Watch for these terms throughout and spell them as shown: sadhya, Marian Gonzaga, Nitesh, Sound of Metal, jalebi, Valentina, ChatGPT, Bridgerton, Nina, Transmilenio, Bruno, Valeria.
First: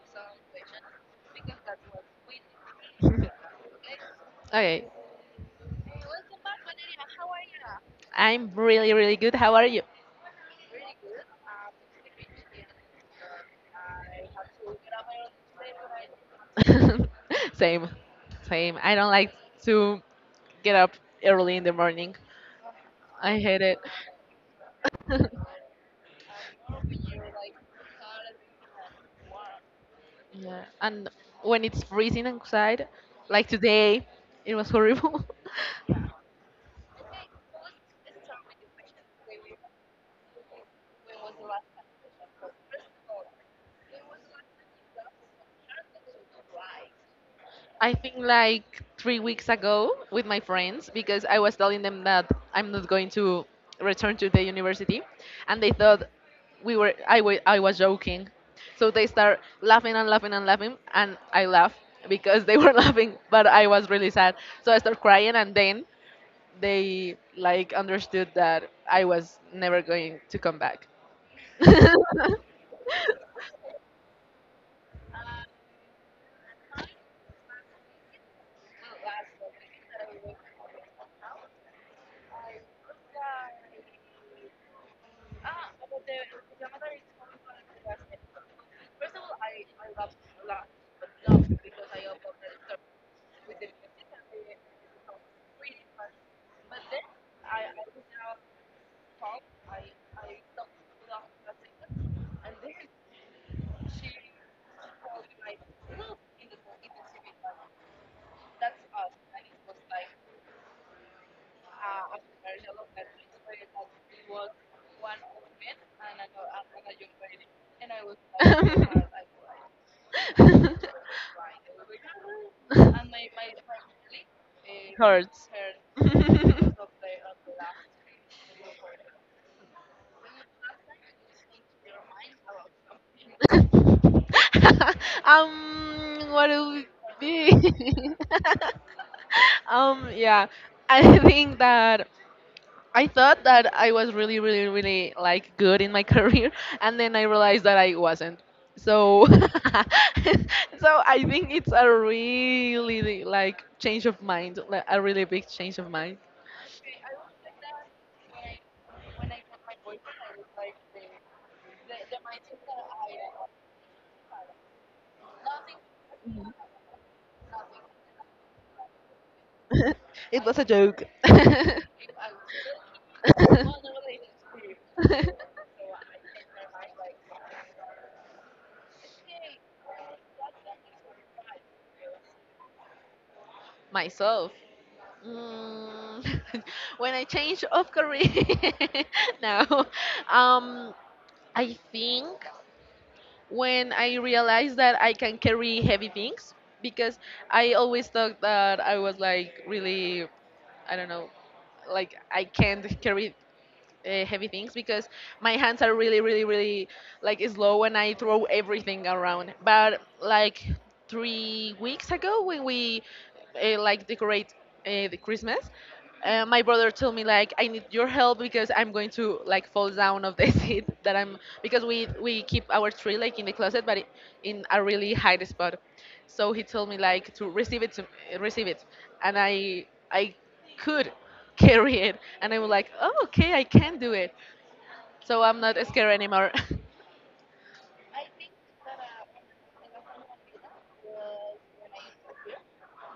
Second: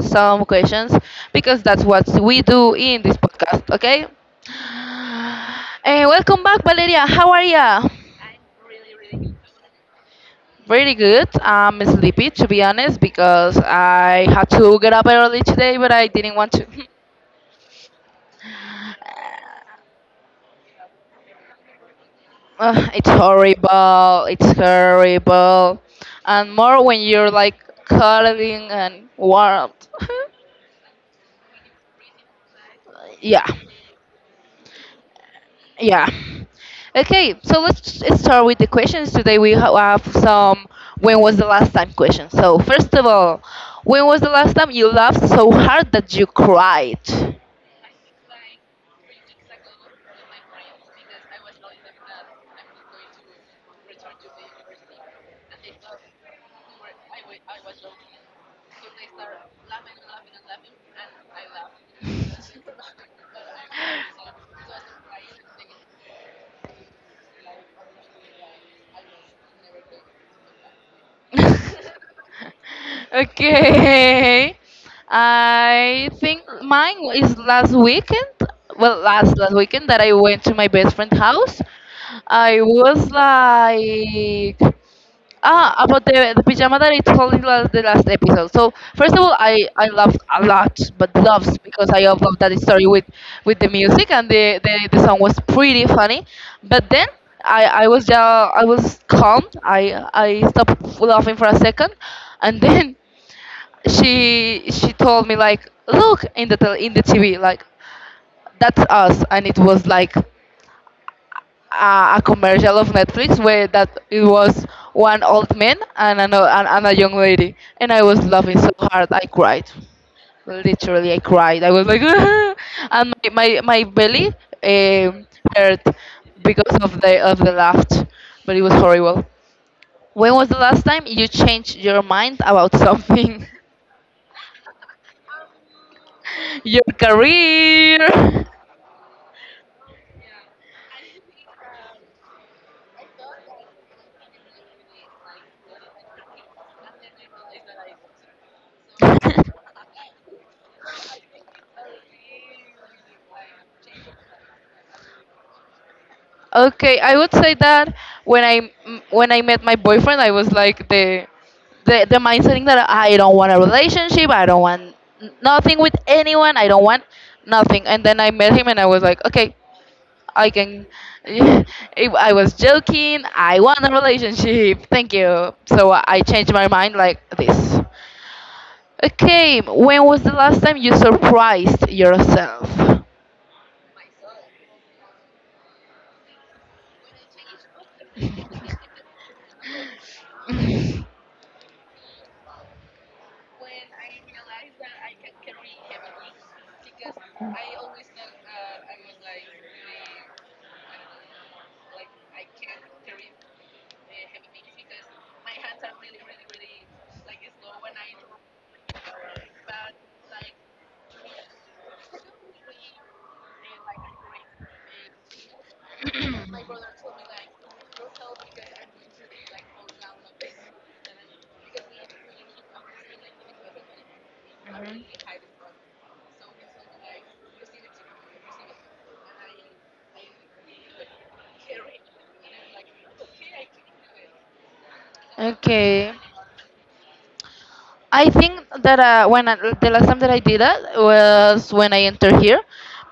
some questions because that's what we do in this podcast, okay? Okay, And welcome back, Valeria. How are ya? I'm really, really good. How are you? Very good. I'm sleepy, to be honest, because I had to get up early today, but I didn't want to. Same, same. I don't like to get up early in the morning. Ugh, it's I hate it. horrible. It's horrible, and more when you're like cuddling and warm. Yeah, and when it's freezing outside, like yeah, today, it was horrible. yeah. Okay, so let's start with the questions today. We have some when was the last time questions. So first of all, when was the last time you laughed so hard that you cried? I think like 3 weeks ago with my friends because I was telling them that I'm not going to return to the university, and they thought we were I wa- I was joking, so they start laughing and laughing and laughing, and I laugh because they were laughing, but I was really sad, so I start crying, and then they like understood that I was never going to come back. Okay. I think mine is last weekend. Well, last weekend that I went to my best friend's house. I was like, ah, about the pajama that I told you last, the last episode. So first of all, I loved a lot, but loves because I loved that story with the music and the song was pretty funny. But then I was ja I was calm. I stopped laughing for a second, and then she told me like, look in the in the TV like that's us, and it was like a commercial of Netflix where that it was one old man and a young lady, and I was laughing so hard I cried. I was. Literally, I cried. I was like, and my belly um Hurts. hurt because of the laughter, but it was horrible. When was the last time you changed your mind about something? The laugh. What do Your we career. be? Yeah, I think that. I thought that I was really, really, really like good in my career, and then I realized that I wasn't. So I think it's a really really, like change of mind, like a really big change of mind. Okay, I would say that when when I met my boyfriend, I was like the the mindset that I don't want a relationship, I don't want nothing with anyone, I don't want nothing. And then I met him, and I was like, okay, It I was a can. joke. If I was joking. I want a relationship. Thank you. So I changed my mind like this. Okay, when was the last time you surprised yourself? Myself. Mm, when I change of career, now, Um, I think when I realized that I can carry heavy things because I always thought that I was like really, I don't know, like I can't carry heavy things because my hands are really really really like slow and I throw everything around. But like 3 weeks ago when we like decorate the Christmas, my brother told me like I need your help because I'm going to like fall down of the seat that I'm, because we keep our tree like in the closet but in a really high spot, so he told me like to receive it, receive it and I could carry it, and I was like, oh, okay, I can do it, so I'm not scared Okay. anymore. I think that when I, the last time that I did that was when I entered here,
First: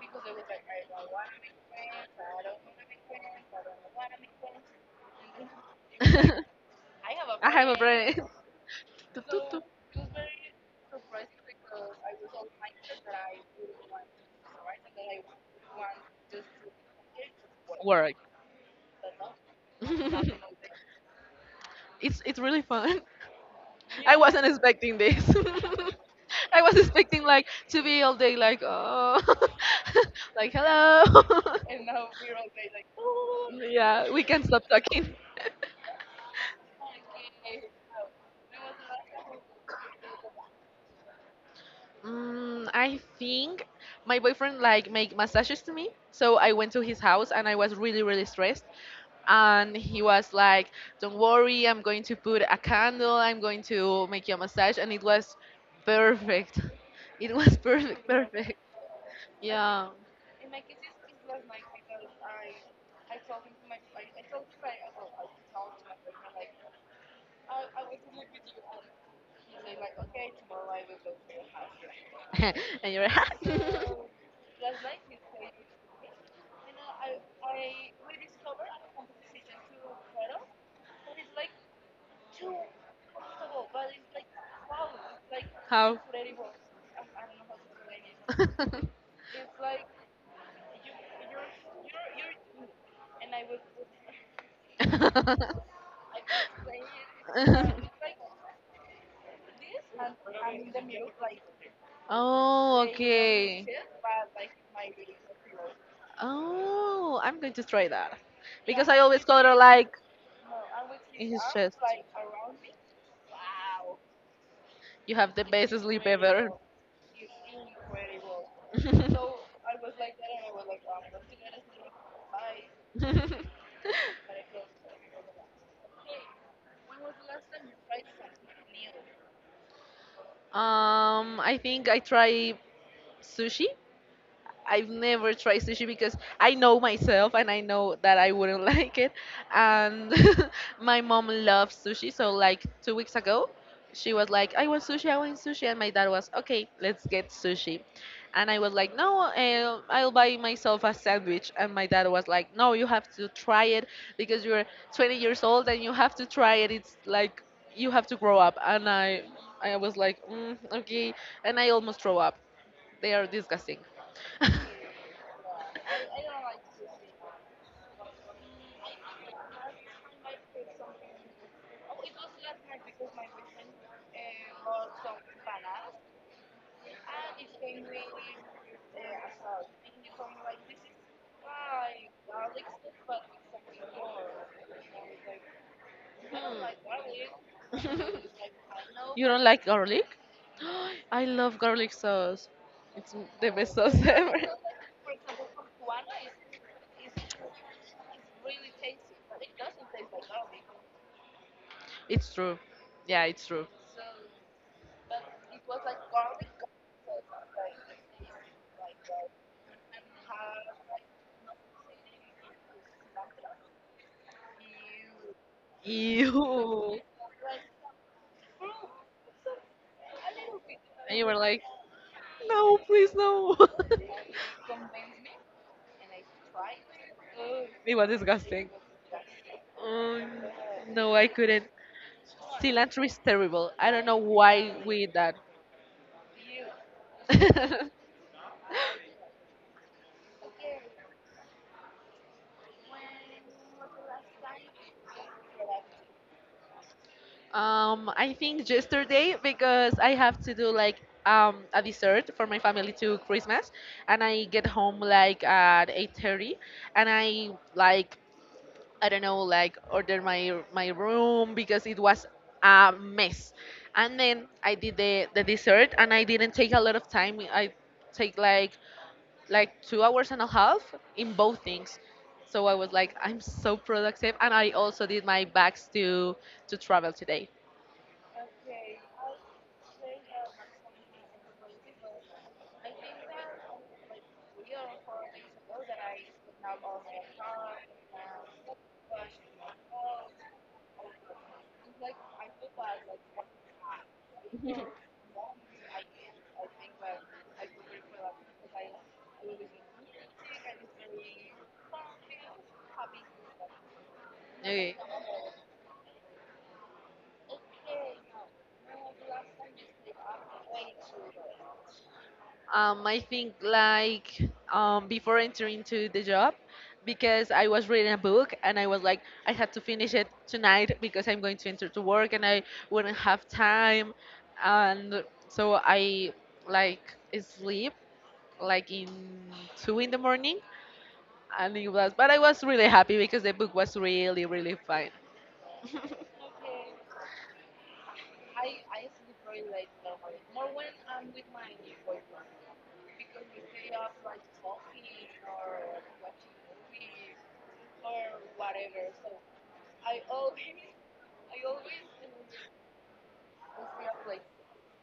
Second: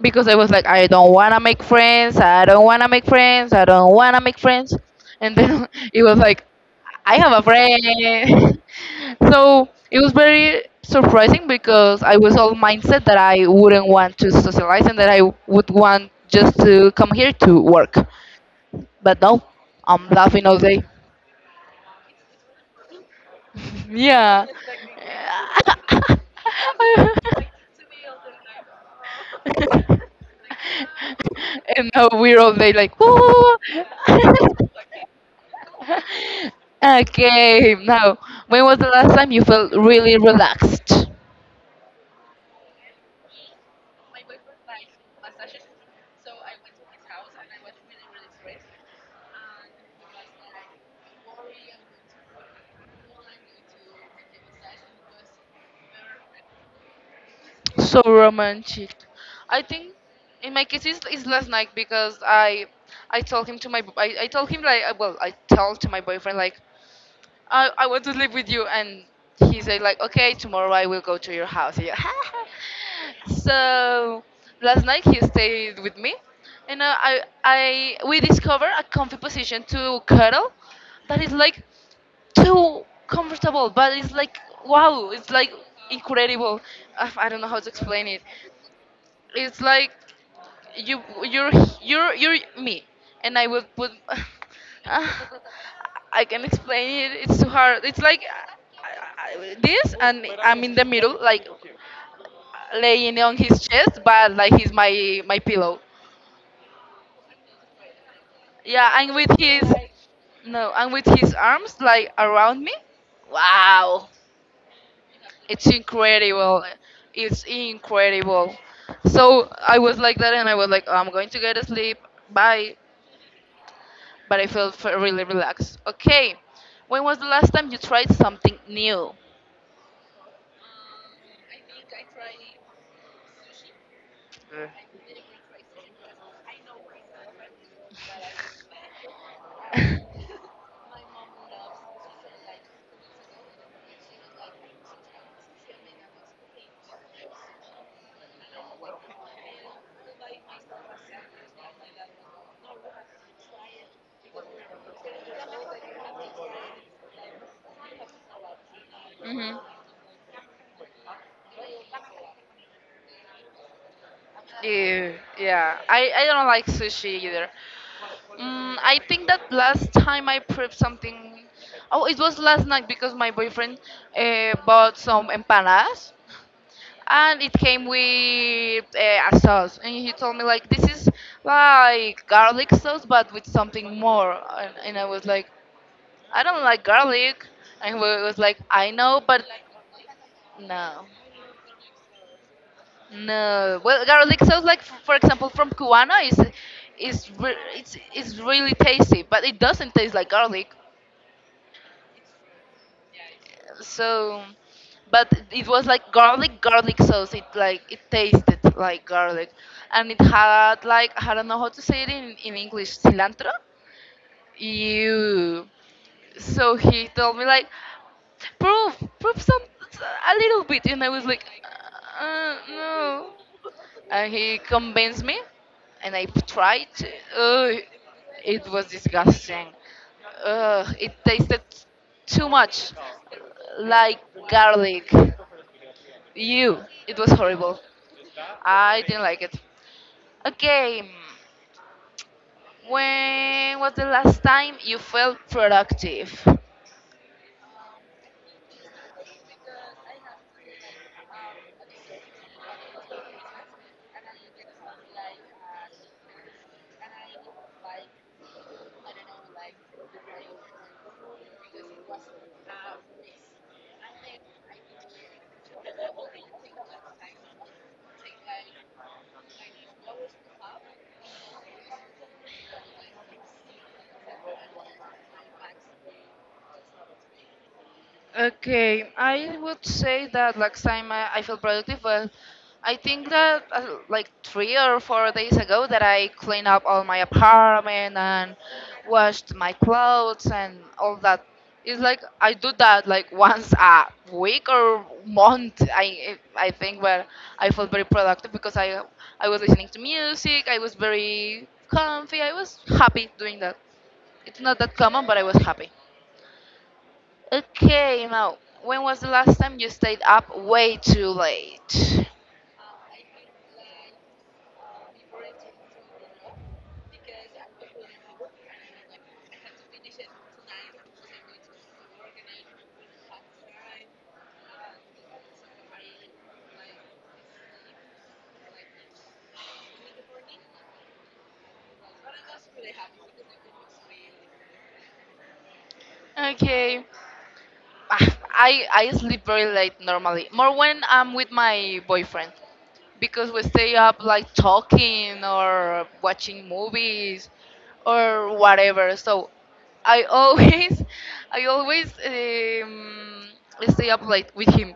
because I was like, I don't wanna make friends, I don't wanna make friends, I don't wanna make friends, and then it was like, I have a I have a brain. friend. Tup, tup, tup. So it was very surprising because I was all mindset that I wouldn't want to socialize and that I would want just to come here to work, Work. but no, I'm laughing all day. It's really fun. I wasn't Yeah. expecting this. I was expecting like to be all day like, oh, like, hello. And And now now we're we're all all day day like, like, oh "Whoa." yeah, we can stop talking. Okay, now, when was the last time you felt really relaxed? I think my boyfriend like make massages to me, so I went to his house and I was really really stressed. And he was like, "Don't worry, I'm going to put a candle. I'm going to make you a massage." And it was perfect. It was So perfect, perfect. romantic. I Yeah. think in my case it's last night because I told him to my I told him like well I told to my boyfriend like I want to live with you. And he said, like, okay, tomorrow I will go to your house. Yeah. And you're how? So last night he stayed with me. And we discovered a comfy position to cuddle that is like too comfortable, but it's like, wow, it's like incredible. I don't know how to explain it. It's like you you're you're me and I would put I can explain it, it's too hard, it's like this and I'm in the middle like Oh, laying on okay. his chest but like he's my pillow. Oh, I'm going to try that because I Yeah, and always with call her his like no and with in his his arms chest. like around me. Wow, You have the it's best sleep ever. incredible, it's incredible. So I was like that and I was like, "Oh, I'm going to get asleep, bye." But I feel really relaxed. Okay, when was the last time you tried something new? I think I try sushi. Uh. I've never tried sushi because I know myself and I know that I wouldn't like it. And my mom loves sushi, so like 2 weeks ago, she was like, I want sushi," and my dad was, "Okay, let's get sushi," and I was like, "No, I'll buy myself a sandwich," and my dad was like, "No, you have to try it because you're 20 years old and you have to try it. It's like you have to grow up," and I, Hmm. I was like, "Okay," and I almost throw up. They are disgusting. Yeah, yeah. I don't like sushi either. Mm, I think that last time I prepped something. Oh, it was last night because my boyfriend bought some empanadas and it came with a sauce and he told me like, this is like garlic sauce but with something more, and I was like, I don't like garlic. And he Hmm. Was like, I know You but don't like garlic? no. I love garlic sauce. It's the best No, sauce well ever. garlic sauce like, for example, from Cubana is it's really tasty but it doesn't taste like garlic. It's true. Yeah, it's true. So, but it was like garlic sauce, it like, it tasted like garlic and it had like, I don't know how to say it in English, cilantro. You. So Ew. he told me like, prove some a little bit and I And was you were like, like, no, please, no. no. And he convinced me and I tried to, uh, It was it disgusting. was disgusting. Um, Uh, it no, I tasted couldn't. too much Cilantro is terrible. I don't like know why we garlic. eat that. You, it was horrible, I didn't like it. Okay, when was the last time you felt productive? I think yesterday, because I have to do like a dessert for my family to Christmas, and I get home like at 8:30, and I like, I don't know, like order my room because it was a mess, and then I did the dessert and I didn't take a lot of time. I take like, 2 hours and a half in both things. So I was like, I'm so productive, and I also did my bags to travel today. Okay, I would say that last time I felt productive, but I think that like 3 or 4 days ago that I cleaned up all my apartment and washed my clothes and all that. It's like I do that like once a week or month. I think, but I felt very productive because I was listening to music. I was very comfy. I was happy doing that. It's not that Okay, common, but I was happy. Okay, Mo, when was the last time you stayed up way too late? I think like, before entering to the job, because I was reading a book and I was like, I had to finish it tonight because I'm going to enter to work and I wouldn't have time, and so I like sleep like in 2 in the morning, and it was but I was really happy because the book was really really fine. Okay. Ah, I sleep very late normally. More when I'm with my boyfriend because we stay up like talking or watching movies or whatever. So I always I always stay up late with him.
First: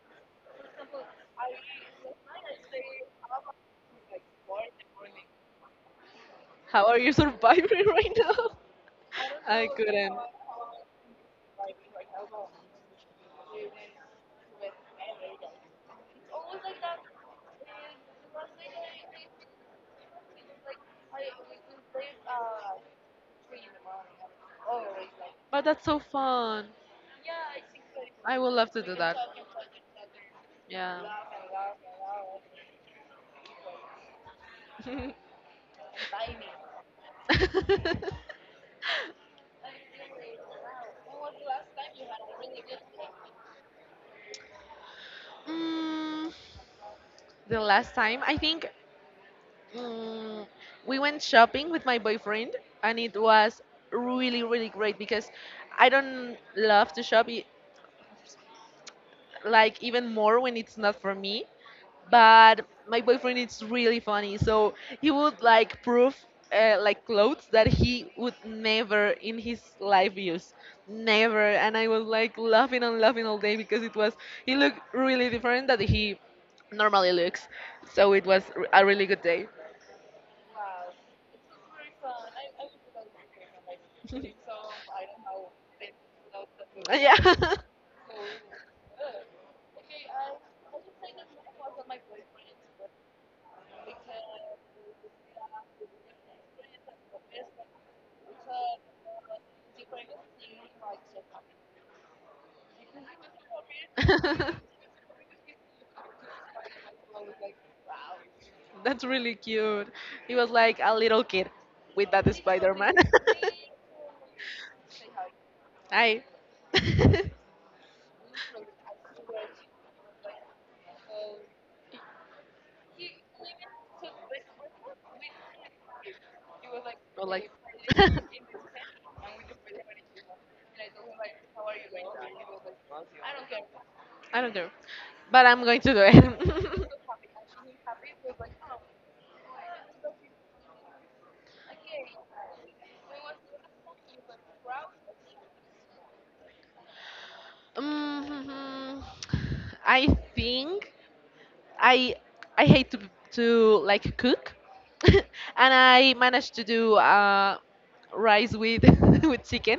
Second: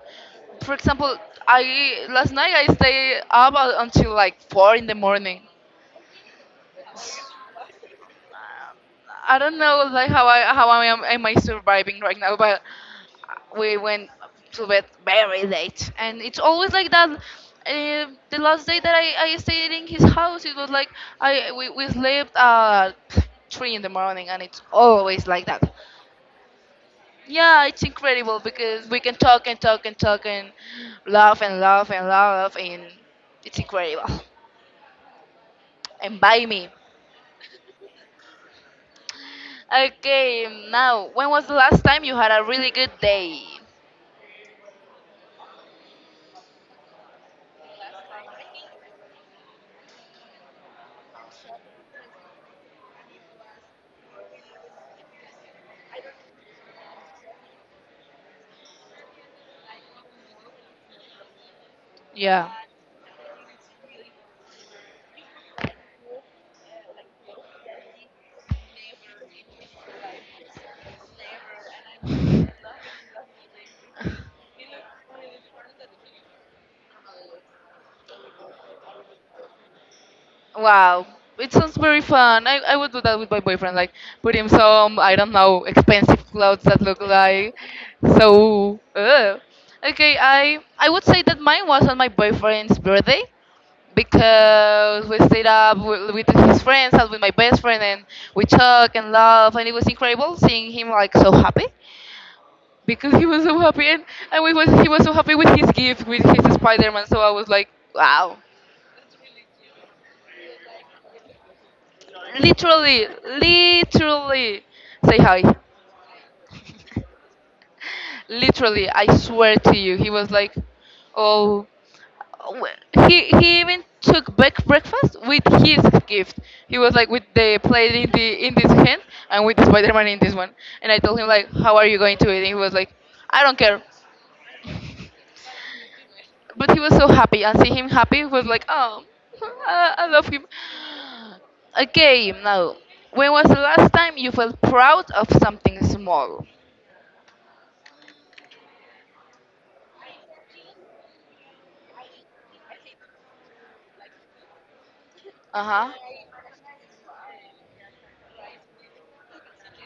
For example, I last night I stay up until like 4 in the morning. How are you surviving right now? I don't I know, like, couldn't. How I am I surviving right now, but we went to bed very late, and it's always like that. The last day that I stayed in his house, it was like we slept at three in the morning, and it's always like But that. that's so fun. Yeah, it's incredible I would love because to we do can that. talk and talk and talk and Yeah. laugh and laugh and laugh, and it's incredible. And by me. mm, Okay, now, when was the last time you had a really good day? the last time, I think, mm, we went shopping with my boyfriend, and it was really, really great because I don't love to shop. Like, even more when it's not for me. Yeah. But my boyfriend is really funny, so he would like prove like clothes that he would never in his life use, never. And I was like laughing and laughing all day because it was he looked really different that he normally looks. So it was a really good day. Wow. It sounds very fun. I would do that with my boyfriend, like put him some, I don't know, expensive clothes that look like. Yeah. So uh. Okay, I would say that mine was on my boyfriend's birthday because we stayed up with his friends and with my best friend and we talked and laughed, and it was incredible seeing him like so happy because he was so happy and we was he was so happy with his gift, with his Spider-Man, so I was like, wow. That's really cute. He was like a little kid with that Spider Man. Literally, literally, say hi. Hi. Literally, I swear to you, he was like, oh, he even took back breakfast with his gift. He was like with Or like. the plate in the in this hand and with the Spider-Man in this one. And I told him like, how are you going to eat? And he was like, I don't care. I don't care. But I'm going to do But he it. was so happy, and seeing him happy was like, oh, I love him. Okay, now, when was the last time you felt proud of something small? mm I think. I hate to like cook, Uh and huh. I managed to do rice with with chicken,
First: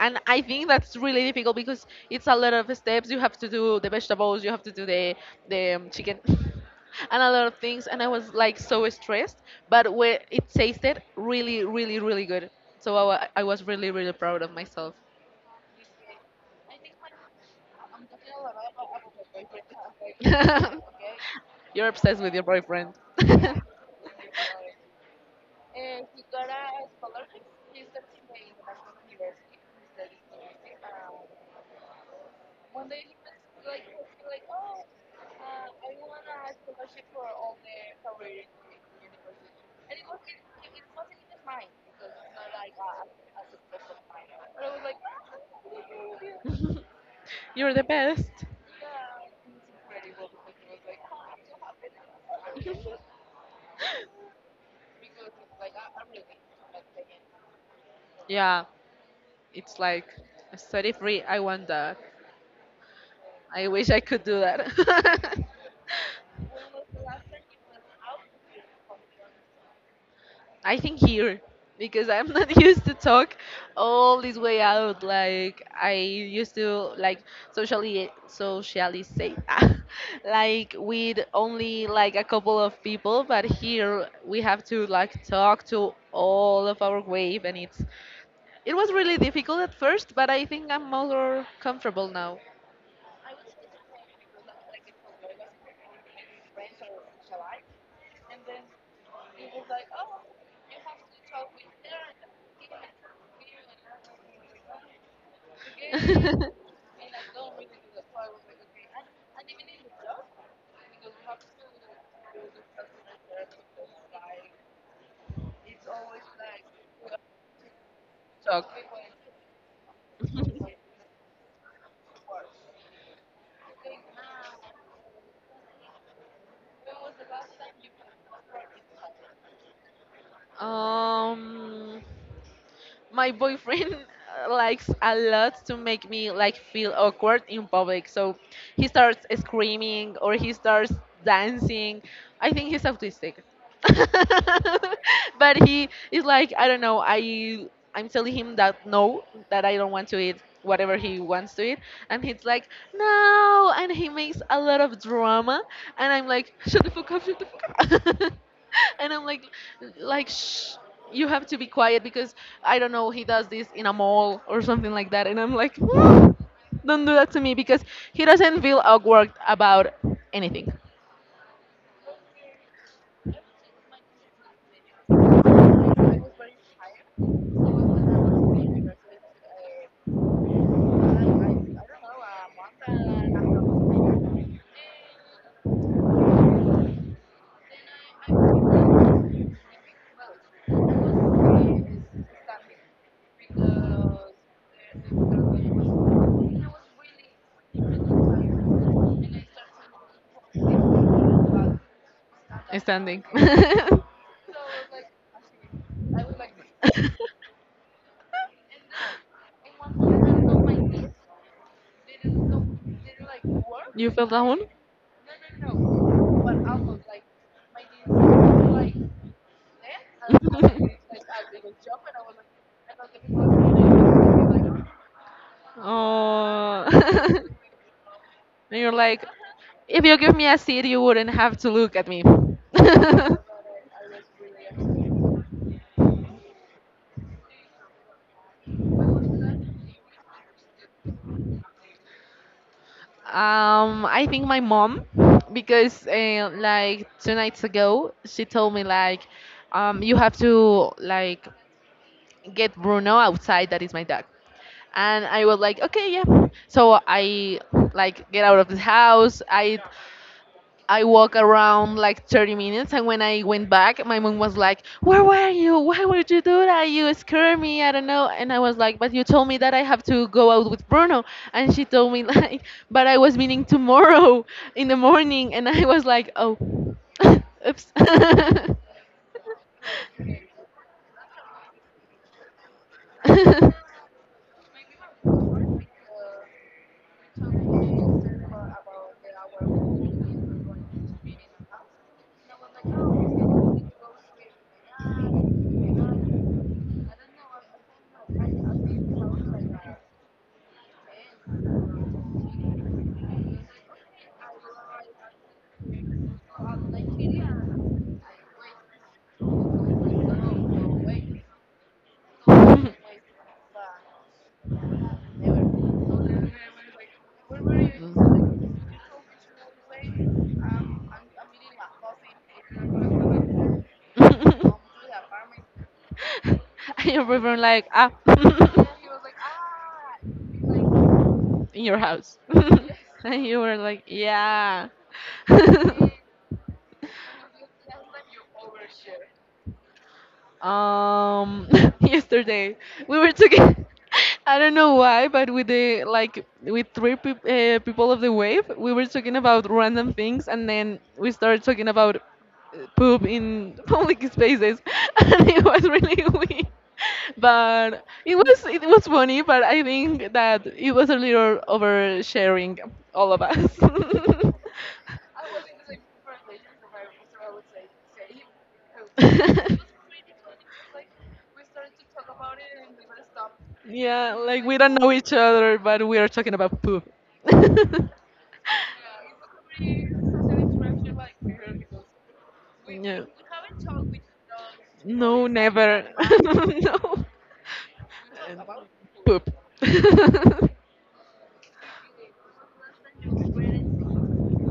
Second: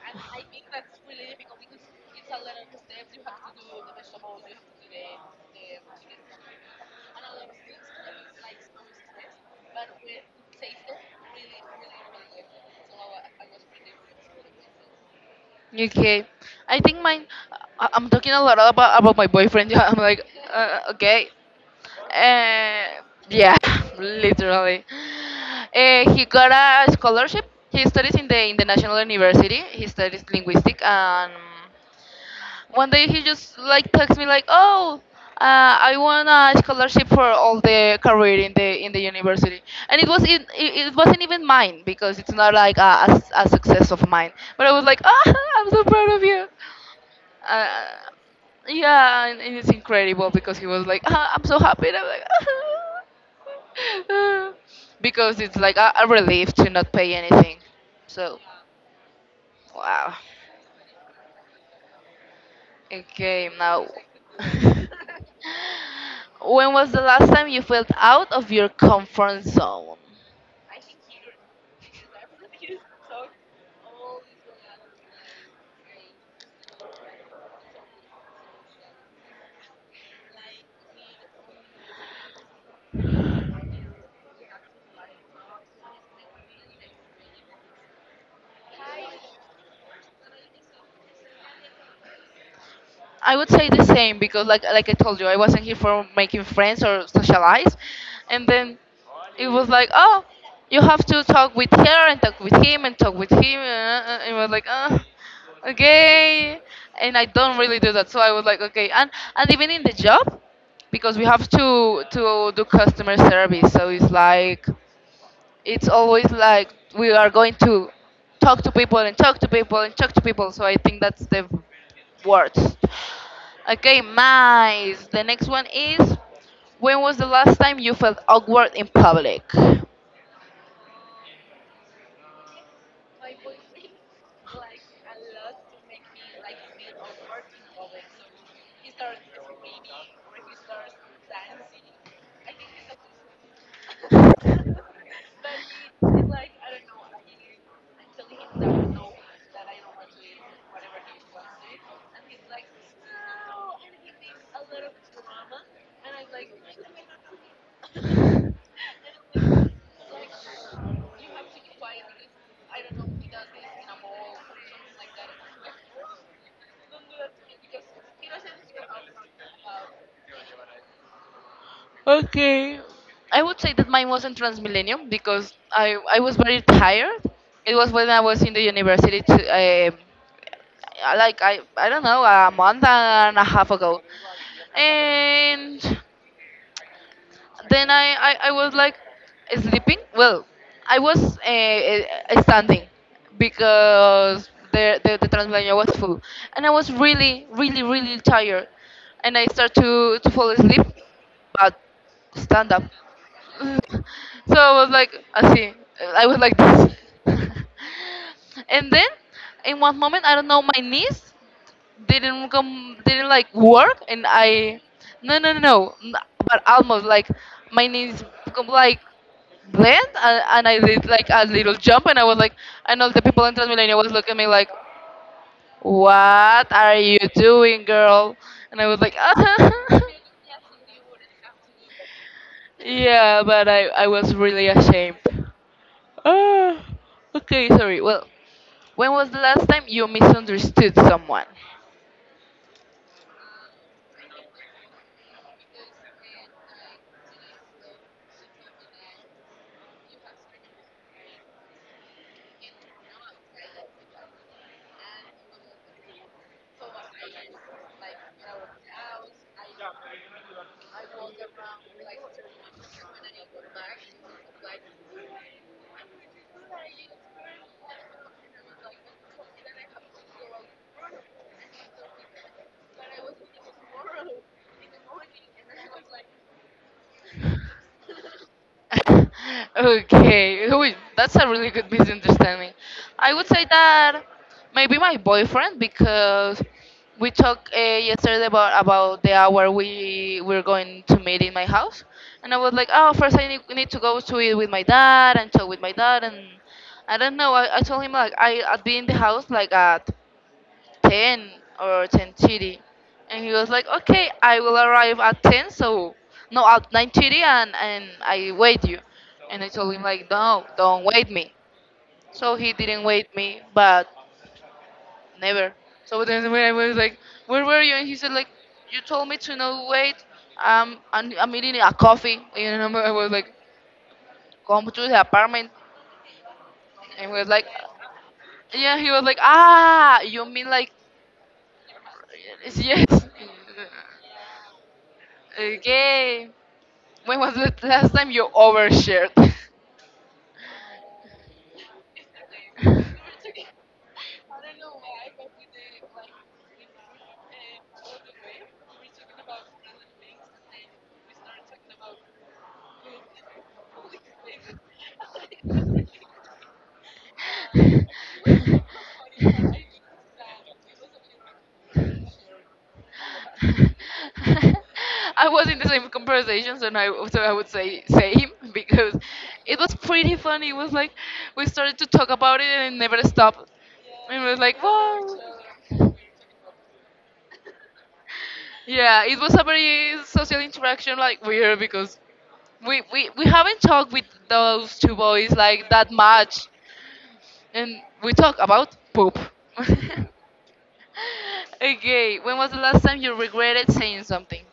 and I think that's really difficult because it's a lot of steps. You have to do the vegetables, you have to do the chicken, and a lot of things. And I was like so stressed, but when it tasted really, really, really good. So I was really, really proud of myself. Okay. I think mine. I'm talking a lot about my boyfriend. I'm like, okay. You're obsessed with your boyfriend. Uh, yeah, literally. He got a scholarship. He studies in the national university. He studies linguistic and. One day he just like texts me like, "Oh, I won a scholarship for all the career in the university," and it was in, it wasn't even mine because it's not like a a success of mine. But I was like, "Ah, I'm so proud of you." You're the Uh, best. yeah, and it's incredible because he was like, ah, "I'm so happy," and I'm like, because it's like a relief to not pay anything. So, Yeah, it's like wow. study free. I want that. Okay, I now. wish I could do that. When was the last time you felt out of your comfort zone? I think here because I'm not used to talk all this way out. Like, I used to like socially socializate, like with only like a couple of people. But here we have to like talk to all of our wave, and it was really difficult at first, but I think I'm more comfortable now. I would say the same because, like I told you, I wasn't here for making friends or socialize, and then it was like, oh, you have to talk with her and talk with him and talk with him. It was like, okay, and I don't really do that, so I was like, okay, and even in the job, because we have to do customer service, so it's like, it's always like, we are going to Talk. talk to people and talk to people and talk to people. So I think that's the worst. Okay, nice. The next one is, when was the last time you felt awkward in public? Um, my boyfriend likes a lot to make me like feel awkward in public. So he starts screaming or he starts dancing. I think he's autistic. But he is like, I don't know. I'm telling him that no, that I don't want to eat whatever he wants to eat, and he's like, no, and he makes a lot of drama, and I'm like, shut the fuck up, shut the fuck up. And I'm like, shh, you have to be quiet because, I don't know, he does this in a mall or something like that, and I'm like, "No, don't do that to me because he doesn't feel awkward about anything." Okay. I would say that mine wasn't Transmillennium because I was very tired. It was when I was in the university, to, um, I don't know, a month and a half ago. And then I was like sleeping. Well, I was standing because the Transmilenio was full. And I was really tired. And I started to fall asleep, but stand up. Standing. So I was like, I see. I was like this. And then, in one moment, I don't know, my knees didn't like work. You And fell down? I no no no no n- But almost like my knees come like land, and I did like a little jump, and I was like, and all the people in Transmillennial was looking at me like, what are you Oh. doing, girl? And And I you're was like, like, if you give me a seat, you wouldn't have to look at me. yeah, but I was really ashamed. Ah, okay, sorry. Well, when was the last time you misunderstood someone? I think my mom, because like 2 nights ago, she told me like, you have to like get Bruno outside. That is my dog. And I was like, okay, yeah. So I like get out of the house. I walk around like 30 minutes, and when I went back, my mom was like, where were you? Why would you do that? You scared me. I don't know. And I was like, but you told me that I have to go out with Bruno, and she told me like, but I was meeting tomorrow in the morning, and I was like, oh, oops. Okay, wait, that's a really good misunderstanding. I would say that maybe my boyfriend, because we talked yesterday about the hour we were going to meet in my house, and I was like, oh, first need to go to it with my dad and talk with my dad, and I don't know. I told him like I'd be in the house like at 10 or 10:30. And he was like, okay, I will arrive at 10, so, no, at 9:30, and I wait you. And I told him like, no, don't wait me. So he didn't wait me, but never. So then when I was like, where were you? And he said like, you told me to not wait. I'm eating a coffee. I was like, And come to the apartment. your And he was boyfriend like, like, ah. yeah, he was like, ah, you mean like, In your house. yes. And you were like, yeah. Okay. When was the last time you overshared? Um, yesterday we were talking. I don't know why, but with the like with three people of the wave, we were talking about random things, and then we started talking about poop in public spaces, and it was really weird. But it was funny, but I think that it was a little oversharing, all of us. I was in the same conversation, so I would say same, because it was pretty funny. It was like we started to talk about it and it never stopped. Yeah, And it was like we like, don't know wow. each other, but we are talking about poo. Yeah, it was a very social interaction, like weird, because Yeah. we haven't talked with those two boys No, like that never. much, No. and we talk And about poop. poop. Okay, when was the last time you regretted saying something?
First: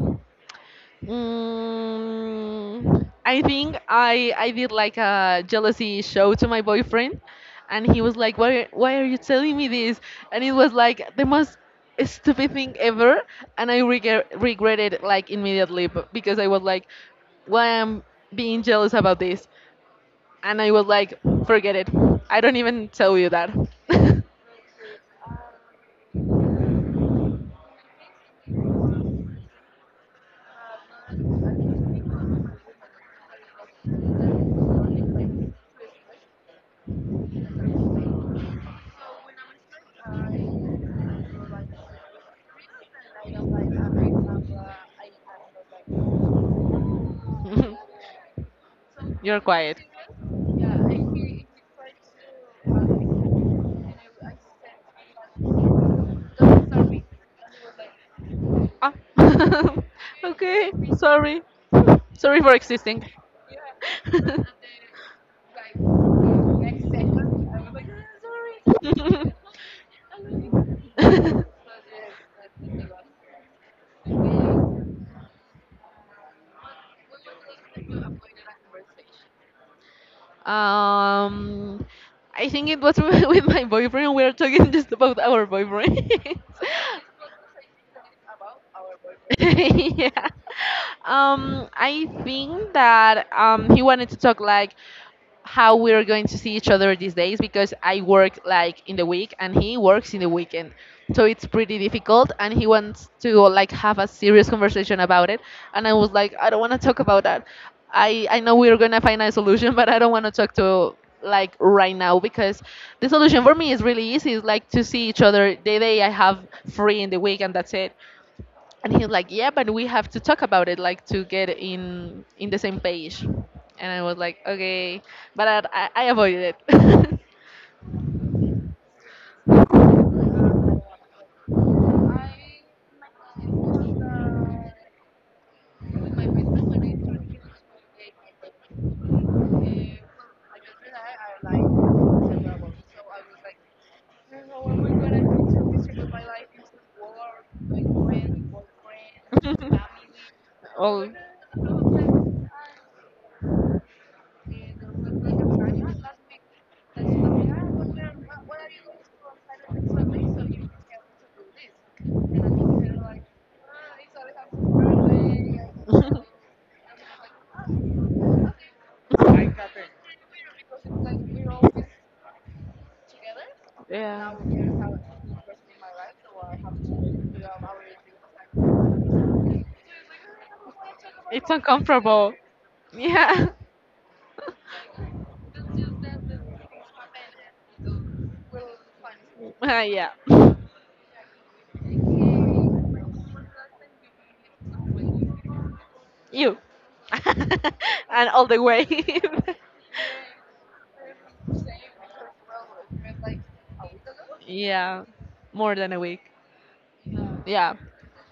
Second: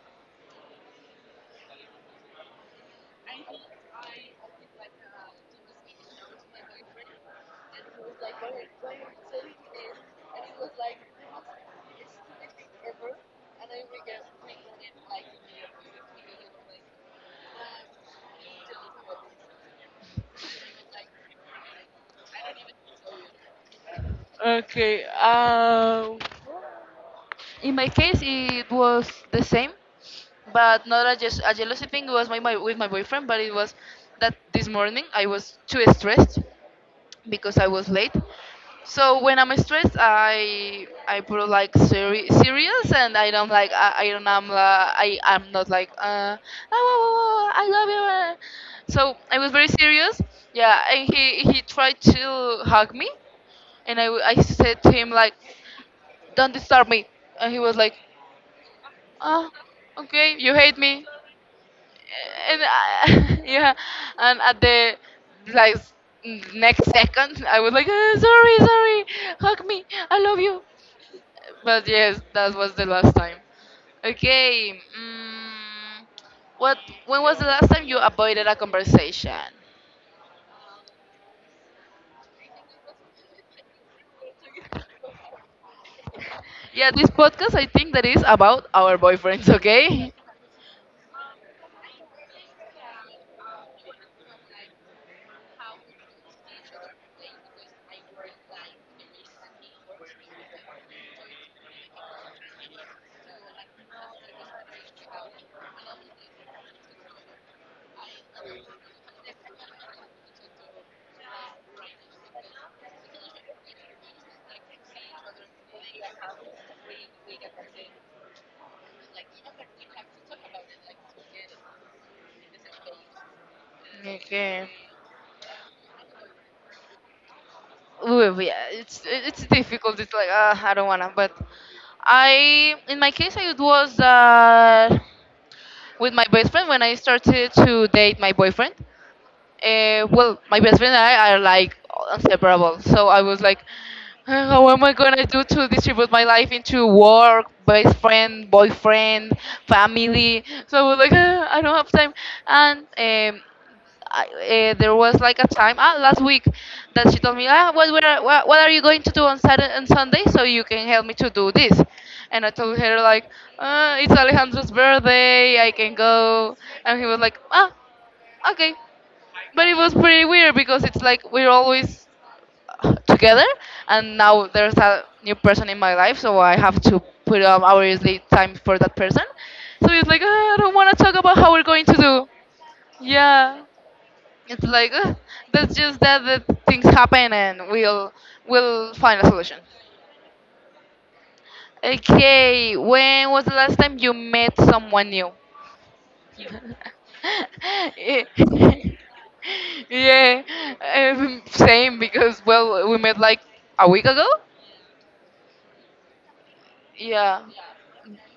I think I did like a jealousy show to my boyfriend, and he was like, "Why are you telling me this?" And it was like the most stupid thing ever, and I regretted like immediately, because I was like, "Why am being jealous about this?" And I was like, "Forget it. I don't even tell you that." Okay. In my case, it was the same, but not a, just a jealousy thing. It was my with my boyfriend, but it was that this morning I was too stressed because I was late. So when I'm stressed, I put like serious, and I don't like I'm not like "Ah, wah, wah, wah, I love you. So I You're was very quiet." serious. Yeah, and he tried to hug me, and I said to him like, don't disturb me. And he was like, Ah. oh, okay, you Okay, hate me. sorry. Sorry for And existing. I, yeah, and at the like next second, I was like, "Ah, sorry, sorry, hug me, I love you." But yes, that was the last time. Okay, mm, what? When was the last time you avoided a conversation? Um, I think it was with my boyfriend. We are talking just about our boyfriend. Yeah, this podcast I think that is about our boyfriends. Okay. yeah. I think that he wanted to talk like how we're going to see each other these days because I work like in the week and he works in the weekend. So it's pretty difficult and he wants to like have a serious conversation about it, and I was like, I don't want to talk about that. I know we're going to find a solution, but I don't want to talk to like right now because the solution for me is really easy. It's like to see each other the day I have free in the week and that's it, and he's like, yeah, but we have to talk about it, like to get in the same page, and I was like Okay. okay. but i, I avoided it Ooh, yeah, it's difficult. It's like I don't wanna, but I in my case it was that with my best friend when I started to date my boyfriend. Well, my best friend and I are like inseparable, so I was like, how am I gonna do to distribute my life into work, best friend, boyfriend, family?" So I was all. like, I don't have time," and there was like a time, ah, last week that she told me, ah, what are you going to do on Saturday and Sunday so you can help me to do this. And I told her like, it's Alejandro's birthday, I can go. And he was like, ah, okay. But it was pretty weird because it's like we're always together, and Yeah. now there's a new person in my life, so I have to put obviously time for that person. So it's like, "Ah, I don't want to talk about how It's we're going to do," uncomfortable. Yeah. yeah, it's like, "Ugh, that's just that the things happen and we'll find a solution." Yeah. Okay, when was the last time you met someone new? You. and all the way. Yeah, same because well we met like a week ago. yeah. More than a week. Yeah, Yeah.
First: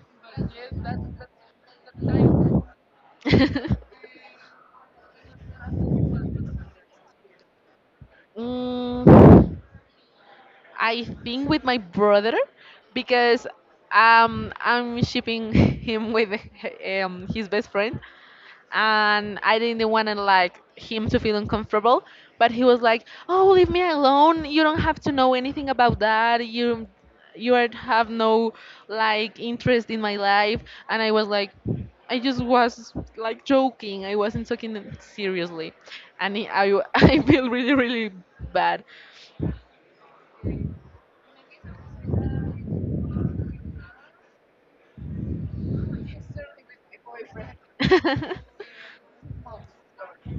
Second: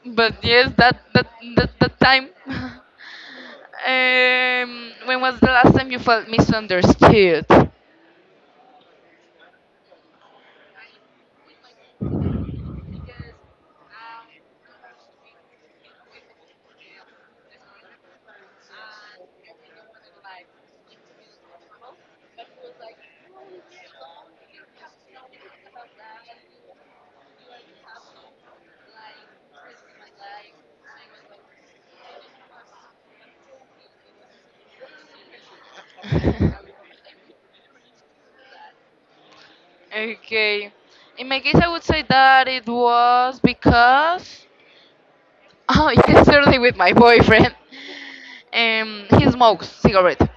but yes, that time. Yeah. Um, when was the last time you felt misunderstood? Mm, I think with my brother because I'm shipping him with his best friend, and I didn't want to like him to feel uncomfortable, but he was like, oh, leave me alone, you don't have to know anything about that, you are, have no like interest in my life. And I was like, I just was like joking, I wasn't taking it seriously. And I I feel really really bad. Okay. In my case, I would say that it was because oh, yesterday with my boyfriend, he smokes cigarette,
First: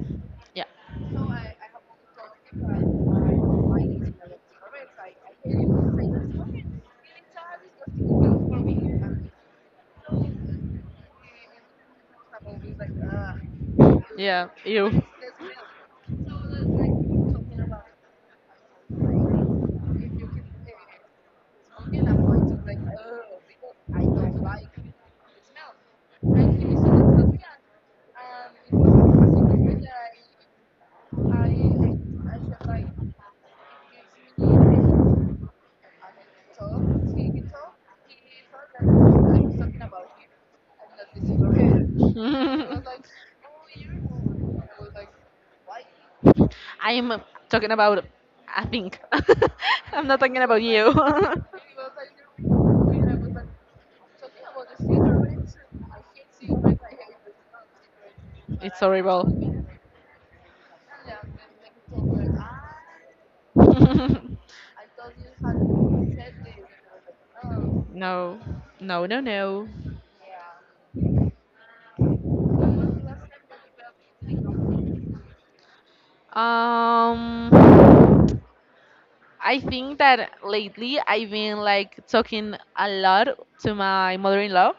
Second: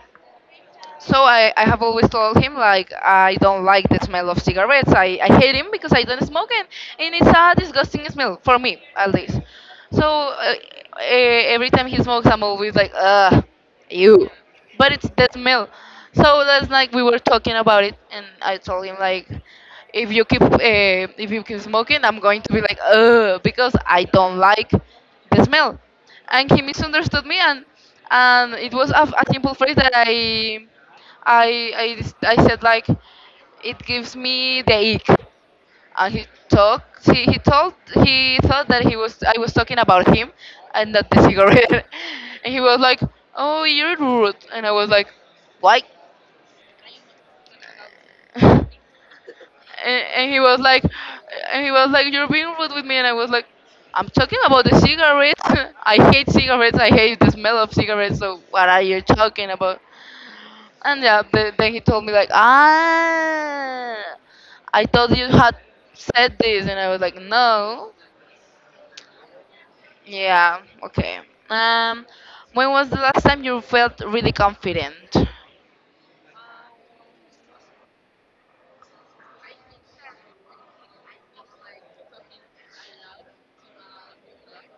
yeah. so I have always told him like I don't like the smell of cigarettes. I hate him because I don't smoke, and it's a disgusting smell for me at least. So every time he smokes, I'm always like ugh, ew. Yeah. But You. it's the smell. So that's like we were talking about it and I told him like, if you keep smoking, I'm going to be like ugh because I don't like the smell. And he misunderstood me, and it was a simple phrase that I said like, it gives me the ick. And he talked. He told, he thought that he was I was talking about him and not the cigarette. And he was I'm like, "Oh, you're rude." And I was like, "Why?" talking about. I and, think. I'm not and talking he was about like, you. and he was like, "You're being rude with me." And I was like, "I'm talking about the cigarettes. I hate cigarettes. I hate the smell of cigarettes. So what it's are you talking horrible. about?" And yeah, the, then he told me like, ah, I thought you had said this, and I was like, no. no. No. No. No. Yeah, okay. Um, when was the last time you felt really confident? Um. I think that lately I've been like talking a lot to my mother-in-law,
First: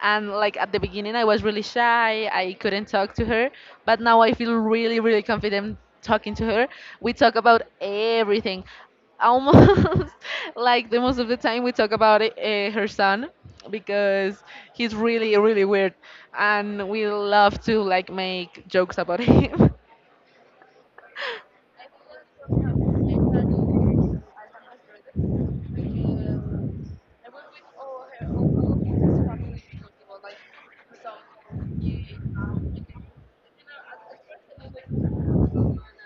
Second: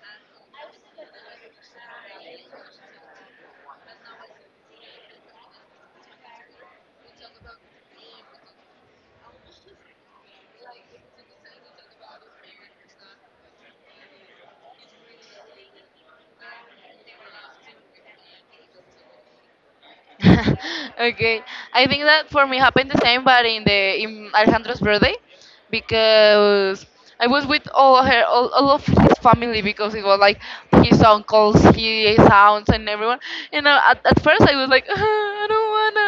and like at the beginning I was really shy, I couldn't talk to her, but now I feel really really confident talking to her. We talk about everything. Almost like the most of the time we talk about her son because he's really really weird and we love to like make jokes about him. Okay, I think that for me happened the same, but in the in Alejandro's birthday, because I was with all of his family because it was like his uncles, his aunts, and everyone. And at first I was like, "Ah, I don't wanna,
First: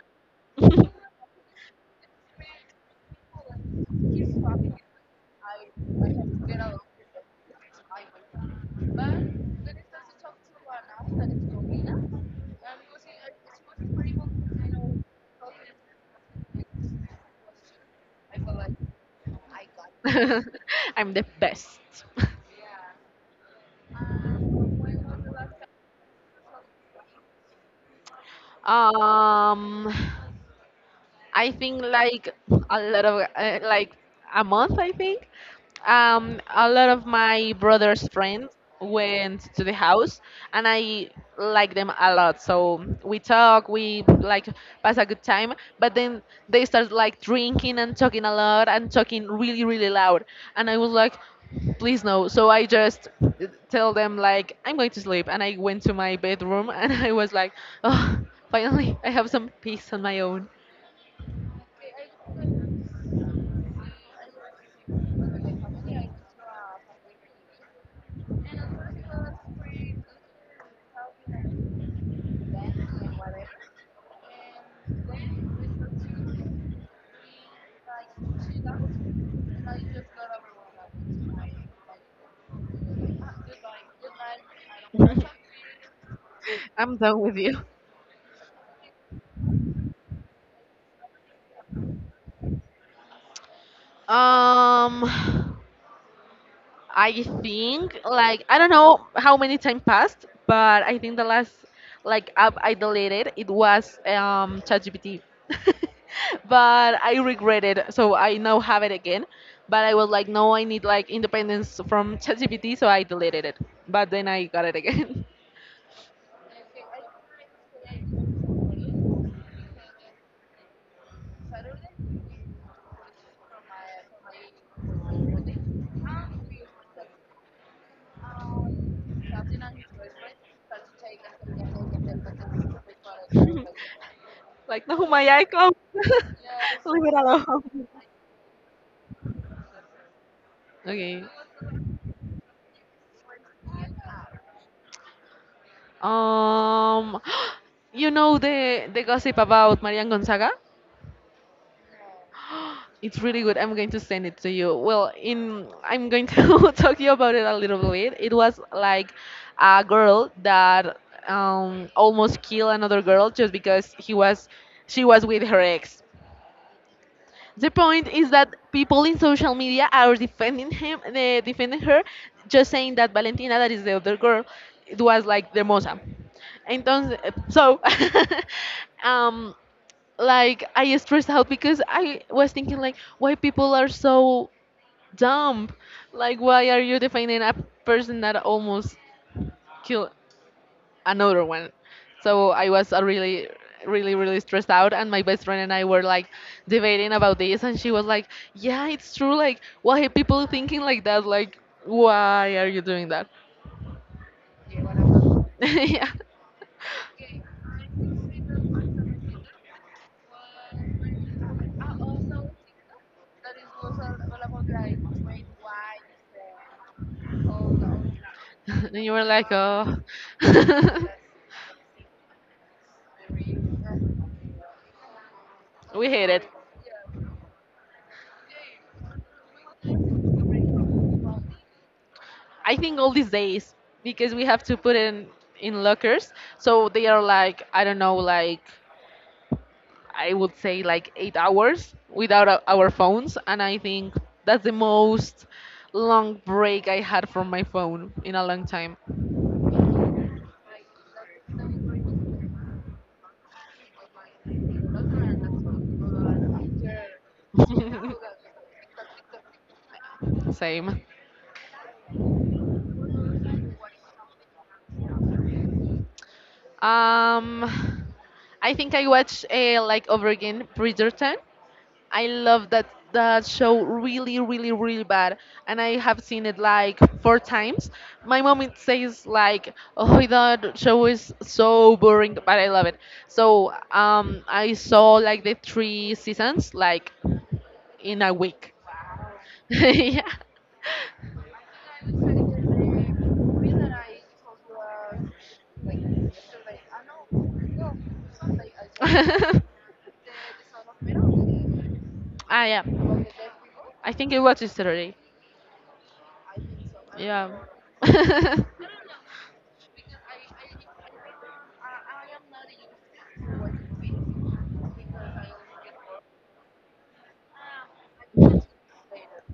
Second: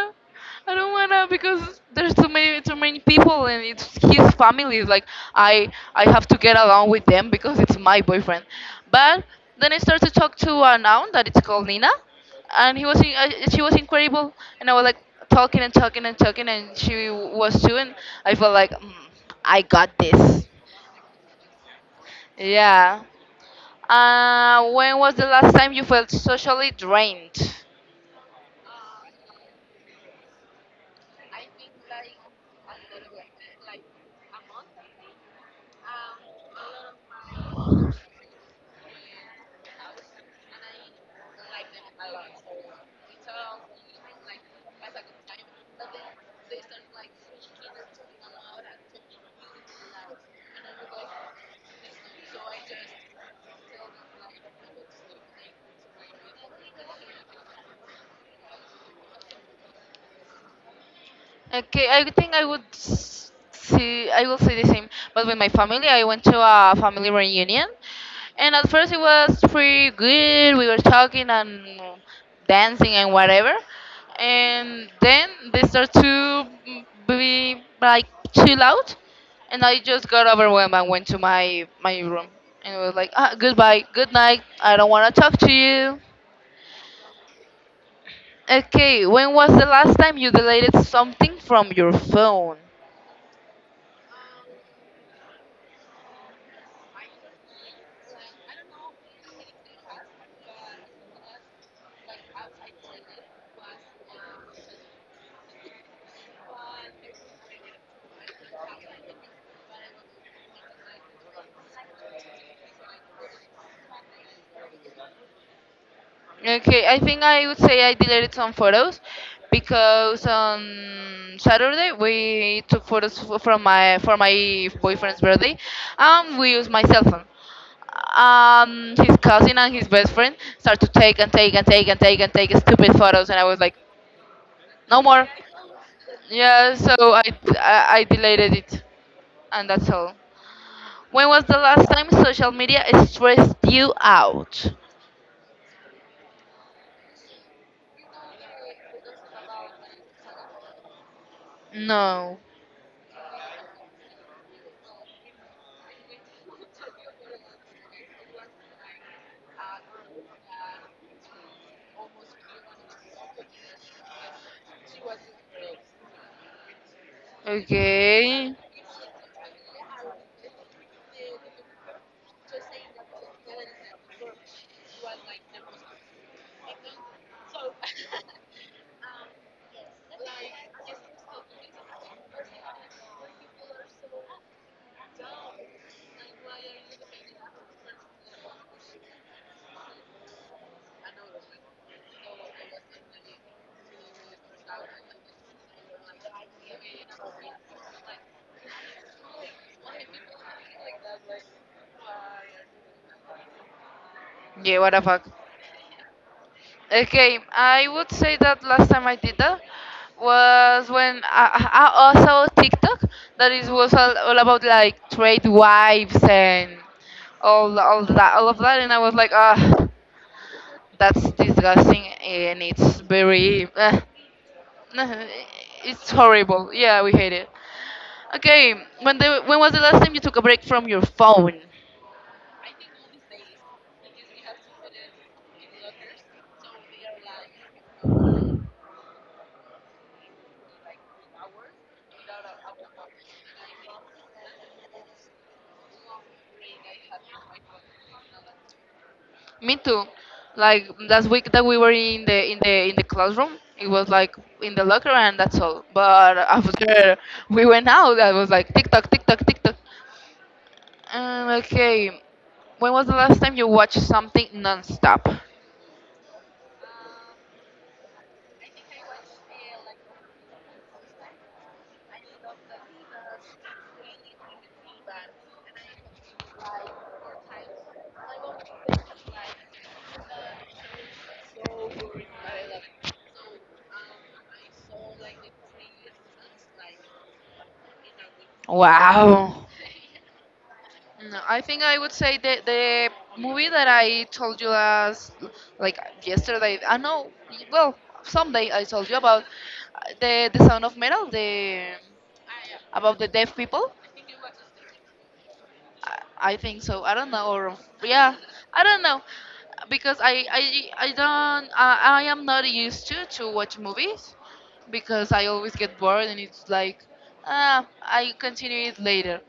I don't wanna, because there's too many people and it's his family. It's like I have to get along with them because it's my boyfriend." But then I started to talk to an aunt that it's called Nina, and she was incredible, and I was like talking, and she was too, and I felt like. Mm. I got this. I'm the best. Yeah. When was the last time you felt socially drained? Um, I think like a lot of like a month I think a lot of my brother's friends went to the house, and I like them a lot, so we talk, we like pass a good time, but then they start like drinking and talking a lot and talking really really loud, and I was like, please no. So I just tell them like, I'm going to sleep, and I went to my bedroom and I was like, oh, finally I have some peace on my own. Okay, I think I would see. I will say the same. But with my family, I went to a family reunion, and at first it was pretty good. We were talking and dancing and whatever. And then they start to be like too loud. And I just got overwhelmed and went to my room. And it was like, ah, goodbye, good night. I don't want to talk to you. I'm done with you. Okay, when was the last time you deleted something from your phone? Um, I think like I don't know how many time passed, but I think the last like app I deleted it was ChatGPT. but I regret it, so I now have it again. But I was like, no, I need like independence from ChatGPT, so I deleted it. But then I got it again. Okay, I think I would say I deleted some photos because on Saturday we took photos f- from my for my boyfriend's birthday, and we used my cell phone. His cousin and his best friend start to take stupid photos, and I was like, no like no more. Humaya Echo. Yeah, so Leave it I alone. deleted it, and that's all. When was Okay. the last time social media stressed you out? Um, you know the gossip about Marian Gonzaga? No. It's really good. I'm going to send it to you. Well, in I'm going to talk you about it a little bit. It was like a girl that almost killed another girl just because he was she was with her ex. The point is that Okay. people in social media are defending him, they defending her, just saying that Valentina, that is the other girl, it was like the moza. Entonces, so um, like I stressed out because I was thinking like, why people are so dumb, like why are you defining a person that almost killed another one? So I was really, really, really stressed out, and my best friend and I were like debating about this, and she was like, "Yeah, it's true. Like why are people thinking like that? Like why are you doing that?" Yeah, what the fuck. yeah. Okay, I would say that last time I did that was when I also TikTok that is was all about like trade wives and all of that, and I and was you were like, like, ah, "Oh." that's disgusting and it's very it's We hate it. horrible. Yeah, we hate it. Okay, when was the last time you took a break from your phone? I think all these days because we have to put in lockers, so they are like I don't know, like I would say like 8 hours without our phones, and I think that's the most long break I had from my phone in a long time. Me too. Like last week that we were in the in the in the classroom, it was like in the locker and that's all. But after we went out, I was like tick tock, tick tock, tick tock. Same. Okay, when was the last time you watched something nonstop? Um, I think I watched like over again Bridgerton. I love that show really, really, really bad, and I have seen it like four times. My mom it says like, "Oh, that show is so boring," but I love it. So I saw like the three seasons like in a week. Wow. yeah. No, I think I would say the movie that I told you last, like yesterday. I know, well, someday I told you about ah, the Sound of Metal, the about yeah. the deaf people. I think it was yesterday. I think so. I don't know, Yeah. or yeah, I don't know, because I am not used to watch movies because I always get bored and it's like ah I continue it later.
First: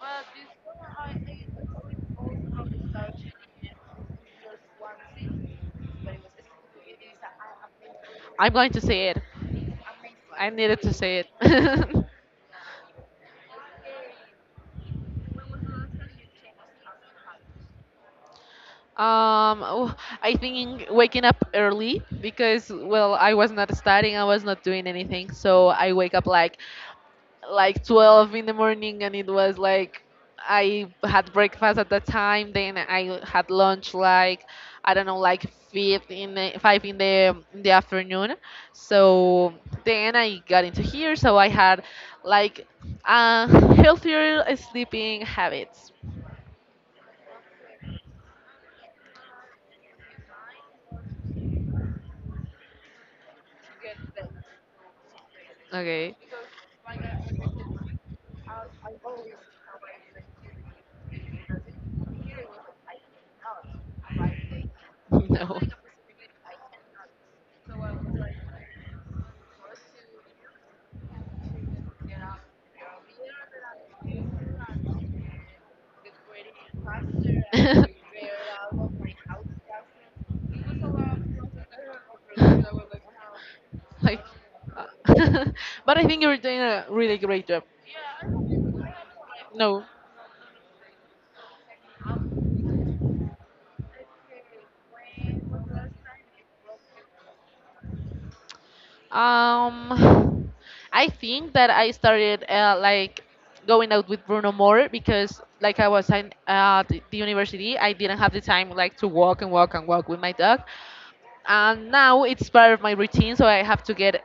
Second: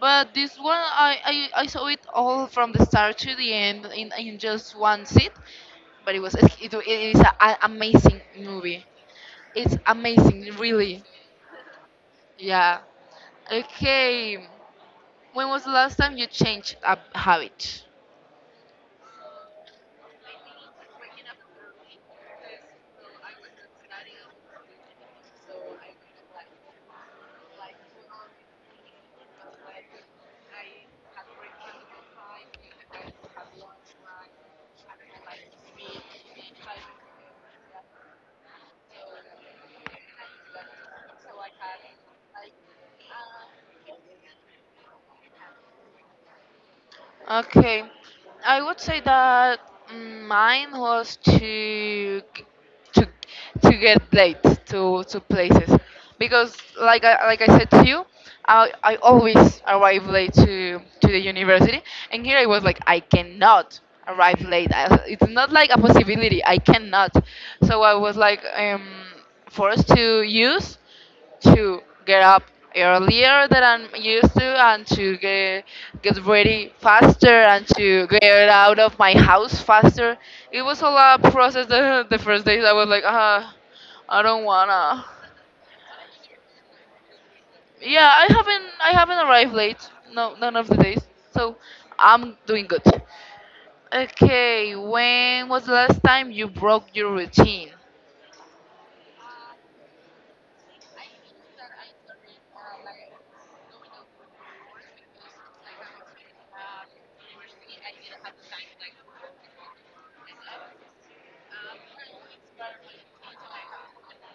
But this one I saw it all from the start to the end in just one sit. But it is an amazing I'm going to movie. say it. It's amazing, I needed to really. say it. um, Yeah. Okay. When was the last time you changed a habit? oh, I think waking up early because well, I was not studying, I was not doing anything, so I wake up like 12 in the morning, and it was like I had breakfast at that time, then I had lunch like I don't know like 5 in the afternoon. So then I got into here, so I had like uh, healthier sleeping habits. Okay, I would say that mm, mine was g- to to get late to places Okay. because, like I said to you, I always arrive late to the university, and here I was like I cannot arrive late. I, it's not like No. a possibility. I cannot. So I was like forced to use to get up earlier than I'm used to and to get ready faster and to get out of my house faster. It was a lot of process the first days I was like, ah, I like, don't uh, wanna. but I think you're doing a really great job. Yeah, I haven't arrived late. No. No, none of the days. So I'm doing good. Okay, when was the last time you broke your routine? Um, I think that I started like going out with Bruno more because like I was in the university, I didn't have the time like to walk and walk and walk with my dog, and now it's part of my routine, so I have to get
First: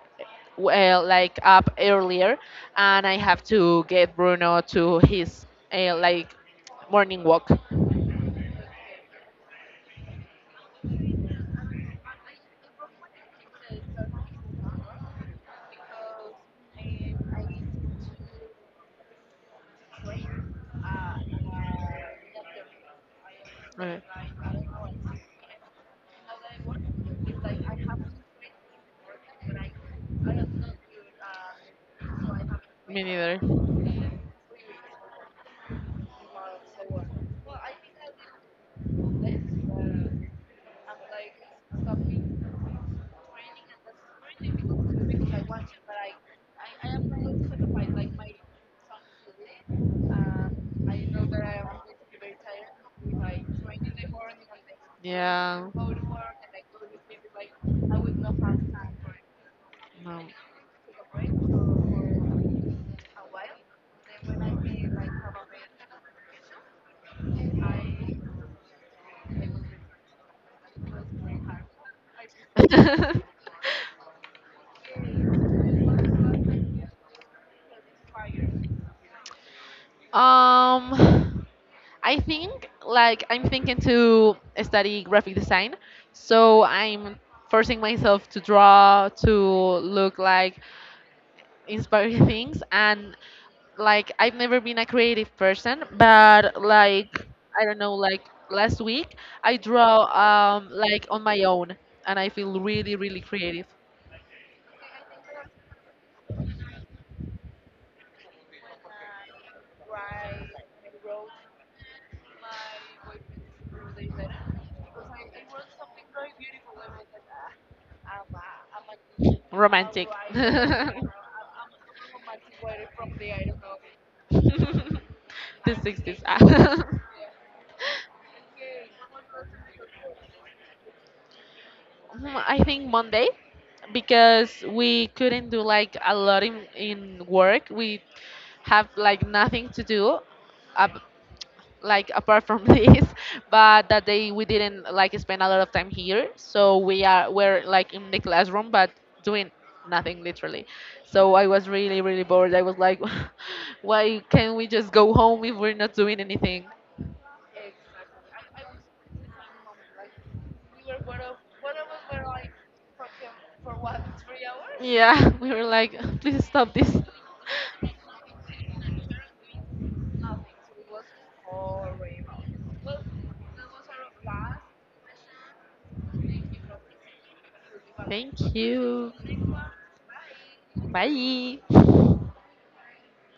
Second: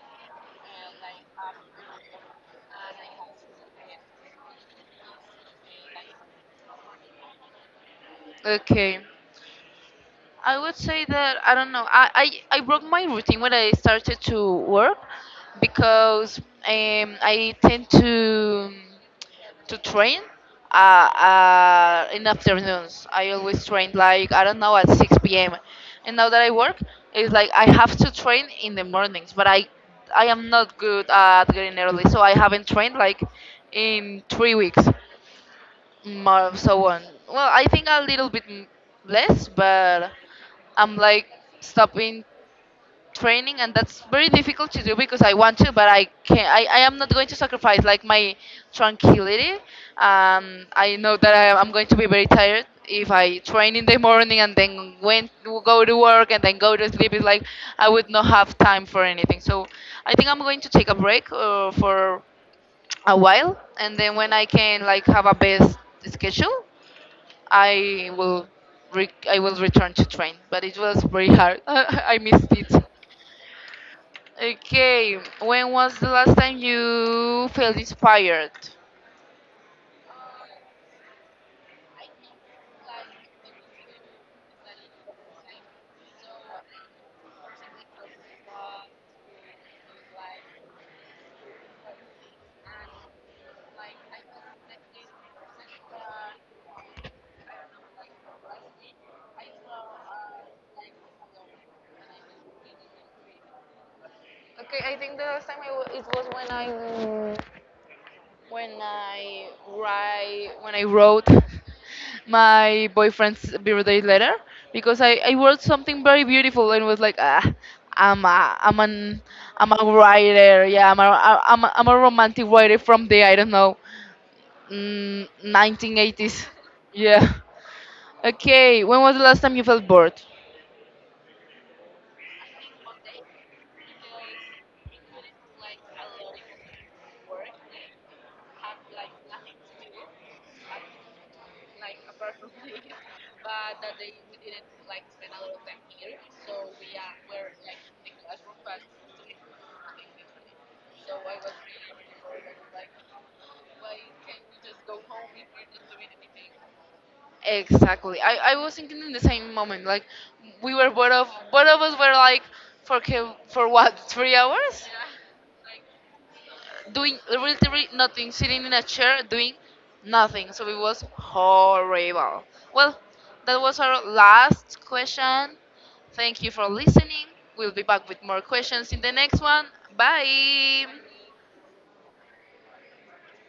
well like up earlier, and I have to get Bruno to his like morning walk. Okay. I would say that I don't know. I broke my routine when I started to work because I tend to train in afternoons. I always train Right. like I don't know at 6 p.m. And now that I work, it's like I have to train in the mornings, but I am not good at getting early, so I haven't trained Me like neither. in 3 weeks, more so on. Well, I think a little bit less, but I'm like stopping training and that's very difficult to do because I want to but I can't I am not going to sacrifice like my tranquility. Um, I know that I'm going to be very tired if I train in the morning and then went Yeah. go to work and then go to sleep. It's like I would not have time for anything, so No. I think I'm going to take a break for a while, and then when I can like have a best schedule I will I will return to train, but it was very hard. I missed it. Okay, when was the last time you felt inspired? um, I think like I'm thinking to study graphic design, so I'm forcing myself to draw, to look like inspiring things, and like I've never been a creative person, but like I don't know, like last week I draw like on my own, and I feel really really creative, Okay, I think the last time it was when when I write when I wrote my boyfriend's birthday letter because I wrote something very beautiful and was like ah I'm an I'm a romantic. writer the yeah I'm a romantic writer from the I don't know. Mm, 60s. 1980s. Yeah. Okay. When was the last time you felt bored? Mm, I think Monday because we couldn't do like a lot in work. We have like nothing to do. Uh, like apart from this, but that day we didn't like spend a lot of time here, so we are we're like in the classroom but doing nothing literally. So I was really really bored, I was like, why can't we just go home if we're not doing anything? Exactly. I was thinking in the same moment. Like we were bored of both of us were like for what 3 hours Yeah, we were like, please stop this. doing literally nothing, sitting in a chair doing nothing. So it was horrible. Well, that was our last question. Thank you for listening. We'll be back with thank more questions you. in the next one. Bye. Bye.